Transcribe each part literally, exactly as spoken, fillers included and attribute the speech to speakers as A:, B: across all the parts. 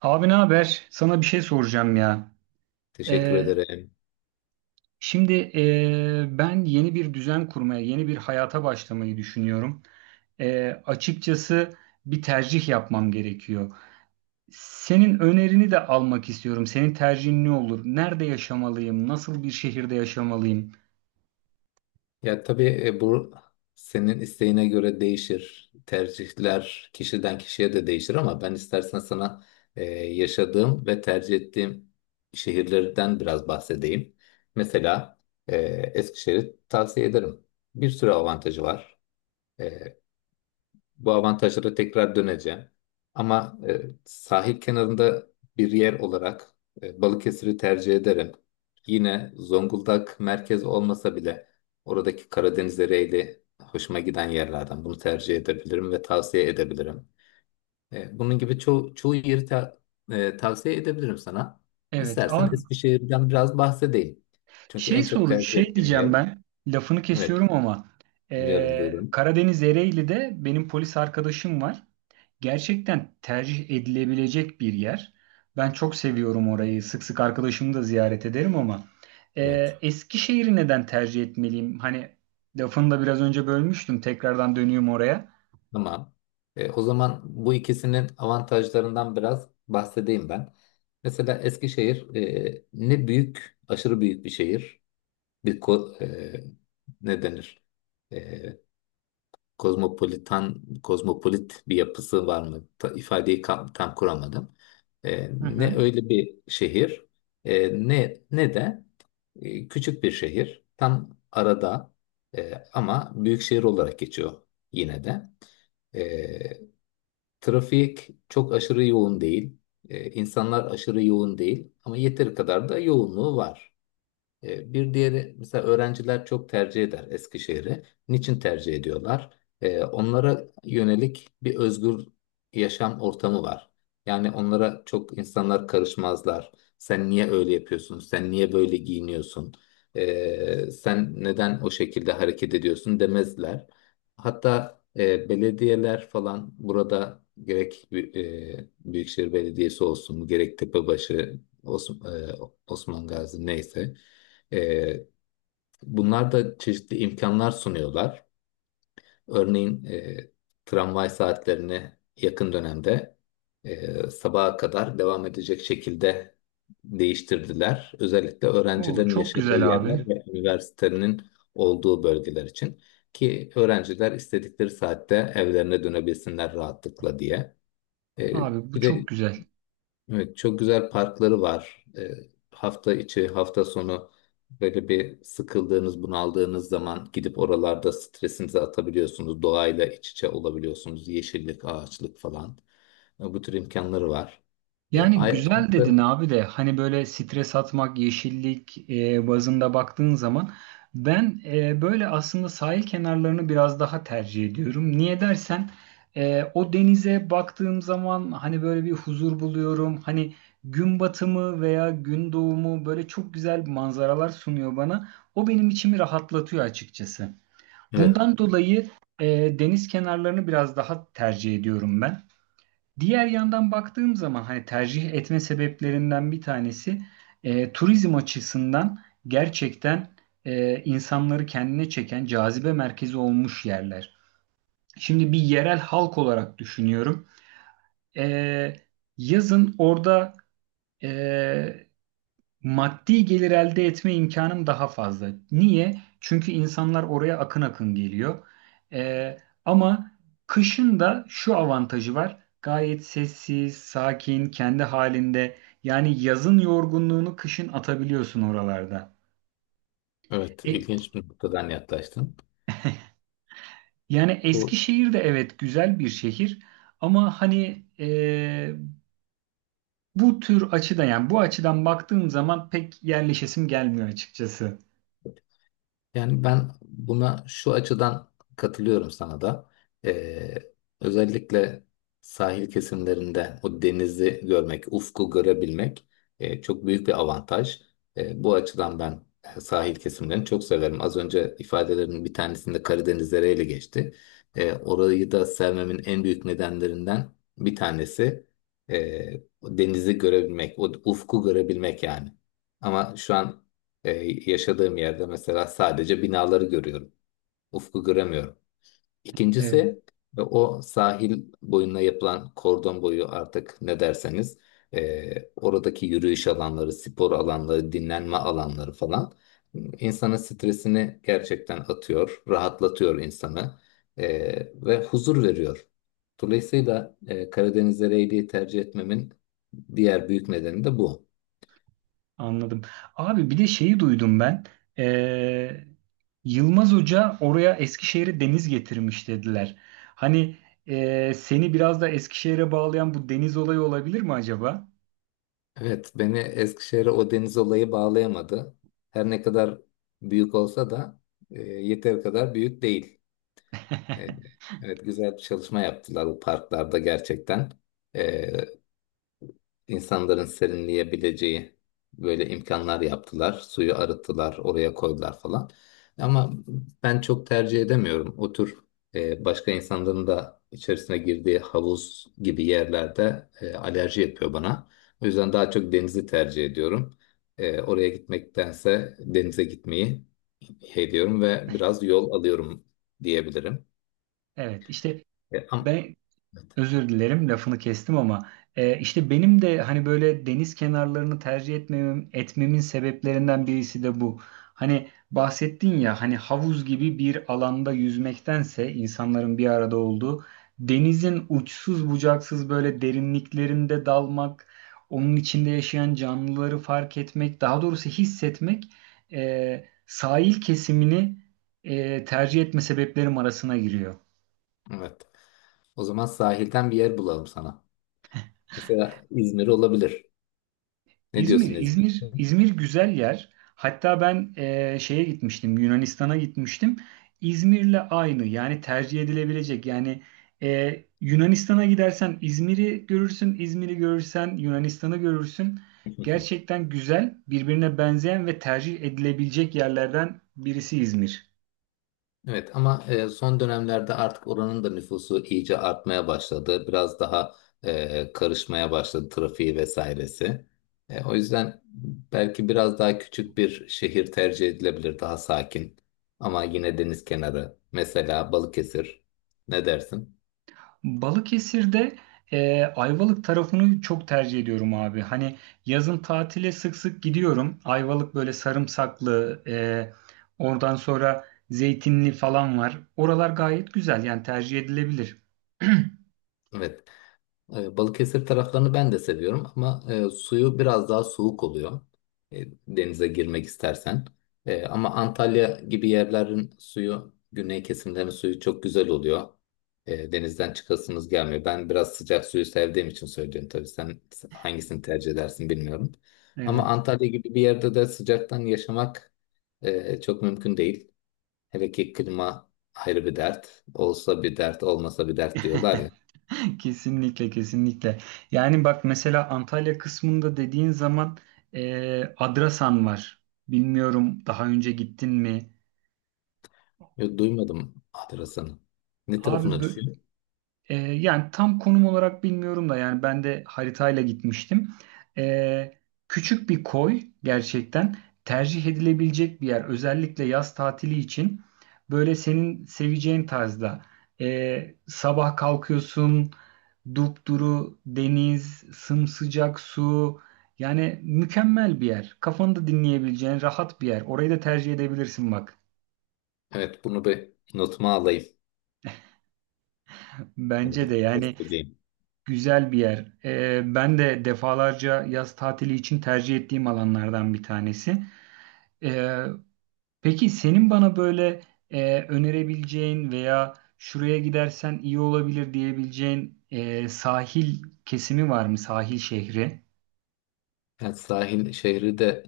A: Abi ne haber? Sana bir şey soracağım ya.
B: Teşekkür
A: Ee,
B: ederim.
A: Şimdi ee, ben yeni bir düzen kurmaya, yeni bir hayata başlamayı düşünüyorum. Ee, açıkçası bir tercih yapmam gerekiyor. Senin önerini de almak istiyorum. Senin tercihin ne olur? Nerede yaşamalıyım? Nasıl bir şehirde yaşamalıyım?
B: Ya tabii e, bu senin isteğine göre değişir. Tercihler kişiden kişiye de değişir ama ben istersen sana e, yaşadığım ve tercih ettiğim şehirlerden biraz bahsedeyim. Mesela e, Eskişehir'i tavsiye ederim. Bir sürü avantajı var. E, Bu avantajlara tekrar döneceğim. Ama e, sahil kenarında bir yer olarak e, Balıkesir'i tercih ederim. Yine Zonguldak merkez olmasa bile oradaki Karadeniz Ereğli hoşuma giden yerlerden bunu tercih edebilirim ve tavsiye edebilirim. E, bunun gibi ço çoğu yeri ta- e, tavsiye edebilirim sana.
A: Evet,
B: İstersen
A: abi.
B: Eskişehir'den biraz bahsedeyim. Çünkü
A: Şey
B: en çok
A: soru,
B: tercih
A: şey
B: ettiğim
A: diyeceğim
B: yer.
A: ben. Lafını
B: Evet,
A: kesiyorum ama
B: dinliyorum
A: eee,
B: buyurun.
A: Karadeniz Ereğli'de benim polis arkadaşım var. Gerçekten tercih edilebilecek bir yer. Ben çok seviyorum orayı. Sık sık arkadaşımı da ziyaret ederim ama
B: Evet.
A: eee Eskişehir'i neden tercih etmeliyim? Hani lafını da biraz önce bölmüştüm. Tekrardan dönüyorum oraya.
B: Tamam. E, o zaman bu ikisinin avantajlarından biraz bahsedeyim ben. Mesela Eskişehir e, ne büyük, aşırı büyük bir şehir. Bir ko- e, ne denir? E, kozmopolitan, kozmopolit bir yapısı var mı? Ta- ifadeyi kam- tam kuramadım. E,
A: Hı hı.
B: ne öyle bir şehir, e, ne ne de e, küçük bir şehir. Tam arada e, ama büyük şehir olarak geçiyor yine de. E, Trafik çok aşırı yoğun değil. Ee, insanlar aşırı yoğun değil. Ama yeteri kadar da yoğunluğu var. E, Bir diğeri mesela öğrenciler çok tercih eder Eskişehir'i. Niçin tercih ediyorlar? E, onlara yönelik bir özgür yaşam ortamı var. Yani onlara çok insanlar karışmazlar. Sen niye öyle yapıyorsun? Sen niye böyle giyiniyorsun? E, sen neden o şekilde hareket ediyorsun demezler. Hatta e, belediyeler falan burada gerek Bü- e, Büyükşehir Belediyesi olsun, gerek Tepebaşı, Osman, Osman Gazi neyse. E, bunlar da çeşitli imkanlar sunuyorlar. Örneğin e, tramvay saatlerini yakın dönemde e, sabaha kadar devam edecek şekilde değiştirdiler. Özellikle
A: Oo,
B: öğrencilerin
A: çok
B: yaşadığı
A: güzel abi.
B: yerler ve üniversitenin olduğu bölgeler için ki öğrenciler istedikleri saatte evlerine dönebilsinler rahatlıkla diye. E,
A: Abi bu
B: bir de
A: çok güzel.
B: evet, çok güzel parkları var. Ee, hafta içi, hafta sonu böyle bir sıkıldığınız, bunaldığınız zaman gidip oralarda stresinizi atabiliyorsunuz. Doğayla iç içe olabiliyorsunuz. Yeşillik, ağaçlık falan. Ee, bu tür imkanları var. Ee,
A: Yani
B: ay-
A: güzel dedin
B: artı-
A: abi de hani böyle stres atmak, yeşillik e, bazında baktığın zaman ben, e, böyle aslında sahil kenarlarını biraz daha tercih ediyorum. Niye dersen e, o denize baktığım zaman hani böyle bir huzur buluyorum. Hani gün batımı veya gün doğumu böyle çok güzel manzaralar sunuyor bana. O benim içimi rahatlatıyor açıkçası.
B: evet,
A: Bundan dolayı e, deniz kenarlarını biraz daha tercih ediyorum ben. Diğer yandan baktığım zaman hani tercih etme sebeplerinden bir tanesi e, turizm açısından gerçekten e, insanları kendine çeken cazibe merkezi olmuş yerler. Şimdi bir yerel halk olarak düşünüyorum. E, Yazın orada e, maddi gelir elde etme imkanım daha fazla. Niye? Çünkü insanlar oraya akın akın geliyor. Ee, Ama kışın da şu avantajı var. Gayet sessiz, sakin, kendi halinde. Yani yazın yorgunluğunu kışın atabiliyorsun oralarda.
B: evet,
A: E,
B: ilginç bir noktadan yaklaştın.
A: Yani
B: Bu
A: Eskişehir de evet güzel bir şehir. Ama hani, e, bu tür açıdan yani bu açıdan baktığım zaman pek yerleşesim gelmiyor açıkçası.
B: Yani ben buna şu açıdan katılıyorum sana da. Ee, özellikle sahil kesimlerinde o denizi görmek, ufku görebilmek e, çok büyük bir avantaj. E, bu açıdan ben e, sahil kesimlerini çok severim. Az önce ifadelerin bir tanesinde Karadeniz ile geçti. E, orayı da sevmemin en büyük nedenlerinden bir tanesi e, o denizi görebilmek, o ufku görebilmek yani. Ama şu an e, yaşadığım yerde mesela sadece binaları görüyorum. Ufku göremiyorum.
A: Evet.
B: İkincisi e, o sahil boyuna yapılan kordon boyu artık ne derseniz e, oradaki yürüyüş alanları, spor alanları, dinlenme alanları falan insanın stresini gerçekten atıyor, rahatlatıyor insanı e, ve huzur veriyor. Dolayısıyla e, Karadeniz'e reyliği tercih etmemin diğer büyük nedeni de bu.
A: Anladım. Abi bir de şeyi duydum ben. Ee, Yılmaz Hoca oraya Eskişehir'e deniz getirmiş dediler. Hani ee, seni biraz da Eskişehir'e bağlayan bu deniz olayı olabilir mi acaba?
B: Evet, beni Eskişehir'e o deniz olayı bağlayamadı. Her ne kadar büyük olsa da e, yeteri kadar büyük değil. E, evet, güzel bir çalışma yaptılar bu parklarda gerçekten. E, insanların serinleyebileceği böyle imkanlar yaptılar. Suyu arıttılar, oraya koydular falan. Ama ben çok tercih edemiyorum. O tür e, başka insanların da içerisine girdiği havuz gibi yerlerde e, alerji yapıyor bana. O yüzden daha çok denizi tercih ediyorum. E, oraya gitmektense denize gitmeyi ediyorum ve biraz yol alıyorum diyebilirim.
A: Evet, işte
B: E, ama,
A: ben
B: evet.
A: Özür dilerim, lafını kestim ama e, işte benim de hani böyle deniz kenarlarını tercih etmemem, etmemin sebeplerinden birisi de bu. Hani bahsettin ya, hani havuz gibi bir alanda yüzmektense insanların bir arada olduğu denizin uçsuz bucaksız böyle derinliklerinde dalmak, onun içinde yaşayan canlıları fark etmek, daha doğrusu hissetmek e, sahil kesimini e, tercih etme sebeplerim arasına giriyor.
B: Evet. O zaman sahilden bir yer bulalım sana. Mesela İzmir olabilir. Ne diyorsun
A: İzmir,
B: Ezgi?
A: İzmir, İzmir güzel yer. Hatta ben eee, şeye gitmiştim, Yunanistan'a gitmiştim. İzmir'le aynı, yani tercih edilebilecek. Yani eee, Yunanistan'a gidersen İzmir'i görürsün, İzmir'i görürsen Yunanistan'ı görürsün. Gerçekten güzel, birbirine benzeyen ve tercih edilebilecek yerlerden birisi İzmir.
B: Evet ama e, son dönemlerde artık oranın da nüfusu iyice artmaya başladı. Biraz daha e, karışmaya başladı trafiği vesairesi. E, o yüzden belki biraz daha küçük bir şehir tercih edilebilir, daha sakin. Ama yine deniz kenarı, mesela Balıkesir. Ne dersin?
A: Balıkesir'de, e, Ayvalık tarafını çok tercih ediyorum abi. Hani yazın tatile sık sık gidiyorum. Ayvalık böyle sarımsaklı, e, oradan sonra zeytinli falan var. Oralar gayet güzel, yani tercih edilebilir.
B: Evet. E, Balıkesir taraflarını ben de seviyorum ama e, suyu biraz daha soğuk oluyor. E, denize girmek istersen. E, ama Antalya gibi yerlerin suyu, güney kesimlerin suyu çok güzel oluyor. E, denizden çıkasınız gelmiyor. Ben biraz sıcak suyu sevdiğim için söylüyorum tabii. Sen hangisini tercih edersin bilmiyorum. Ama
A: Evet.
B: Antalya gibi bir yerde de sıcaktan yaşamak e, çok mümkün değil. Hele ki klima ayrı bir dert. Olsa bir dert, olmasa bir dert diyorlar ya.
A: Kesinlikle, kesinlikle. Yani bak, mesela Antalya kısmında dediğin zaman, e, Adrasan var. Bilmiyorum, daha önce gittin mi?
B: Yok, duymadım Adrasan'ı. Ne
A: Abi
B: tarafına
A: bö-
B: düşüyor?
A: Ee, yani tam konum olarak bilmiyorum da, yani ben de haritayla gitmiştim. Ee, Küçük bir koy, gerçekten tercih edilebilecek bir yer. Özellikle yaz tatili için böyle senin seveceğin tarzda. Ee, sabah kalkıyorsun, dupduru deniz, sımsıcak su. Yani mükemmel bir yer. Kafanı da dinleyebileceğin rahat bir yer. Orayı da tercih edebilirsin bak.
B: Evet, bunu bir notuma alayım. Bunu
A: Bence
B: bir
A: de yani
B: testleyeyim.
A: güzel bir yer. Ee, ben de defalarca yaz tatili için tercih ettiğim alanlardan bir tanesi. Ee, peki senin bana böyle e, önerebileceğin veya şuraya gidersen iyi olabilir diyebileceğin e, sahil kesimi var mı? Sahil şehri
B: Yani sahil şehri de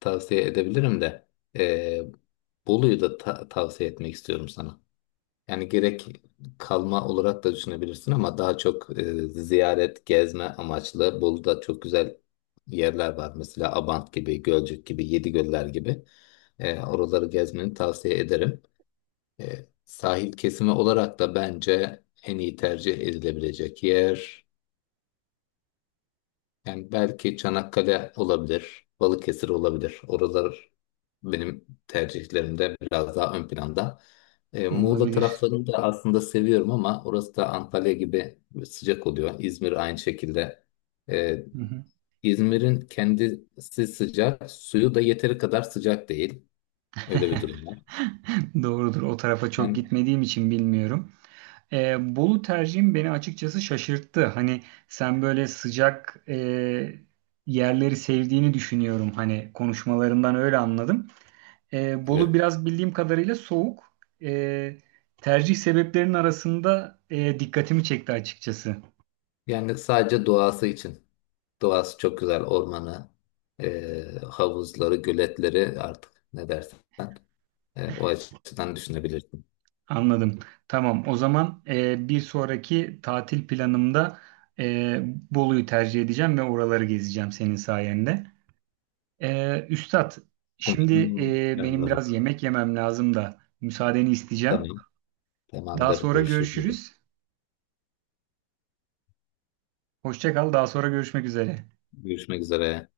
B: tavsiye edebilirim de eee, Bolu'yu da ta- tavsiye etmek istiyorum sana. Yani gerek kalma olarak da düşünebilirsin ama daha çok eee, ziyaret, gezme amaçlı. Bolu'da çok güzel yerler var. Mesela Abant gibi, Gölcük gibi, Yedigöller gibi. Eee, oraları gezmeni tavsiye ederim. E, sahil kesimi olarak da bence en iyi tercih edilebilecek yer. Yani belki Çanakkale olabilir, Balıkesir olabilir. Oralar benim tercihlerimde biraz daha ön planda. E, Muğla
A: olabilir.
B: taraflarını da aslında seviyorum ama orası da Antalya gibi sıcak oluyor. İzmir aynı şekilde. E,
A: Hı hı.
B: İzmir'in kendisi sıcak, suyu da yeteri kadar sıcak değil. Öyle bir durum var.
A: Doğrudur. O tarafa çok
B: Yani
A: gitmediğim için bilmiyorum. E, Bolu tercihim beni açıkçası şaşırttı. Hani sen böyle sıcak, e, yerleri sevdiğini düşünüyorum. Hani konuşmalarından öyle anladım. E, Bolu
B: evet.
A: biraz bildiğim kadarıyla soğuk. E, Tercih sebeplerinin arasında, e, dikkatimi çekti açıkçası.
B: Yani sadece doğası için. Doğası çok güzel. Ormanı, e, havuzları, göletleri artık ne dersen e, o açıdan düşünebilirsin.
A: Anladım. Tamam. O zaman e, bir sonraki tatil planımda e, Bolu'yu tercih edeceğim ve oraları gezeceğim senin sayende. Ee, Üstad, şimdi
B: Umarım
A: e, benim
B: yanılırım.
A: biraz yemek yemem lazım da müsaadeni isteyeceğim.
B: Tamam.
A: Daha
B: Tamamdır.
A: sonra
B: Görüşürüz.
A: görüşürüz. Hoşça kal, daha sonra görüşmek üzere.
B: Görüşmek üzere.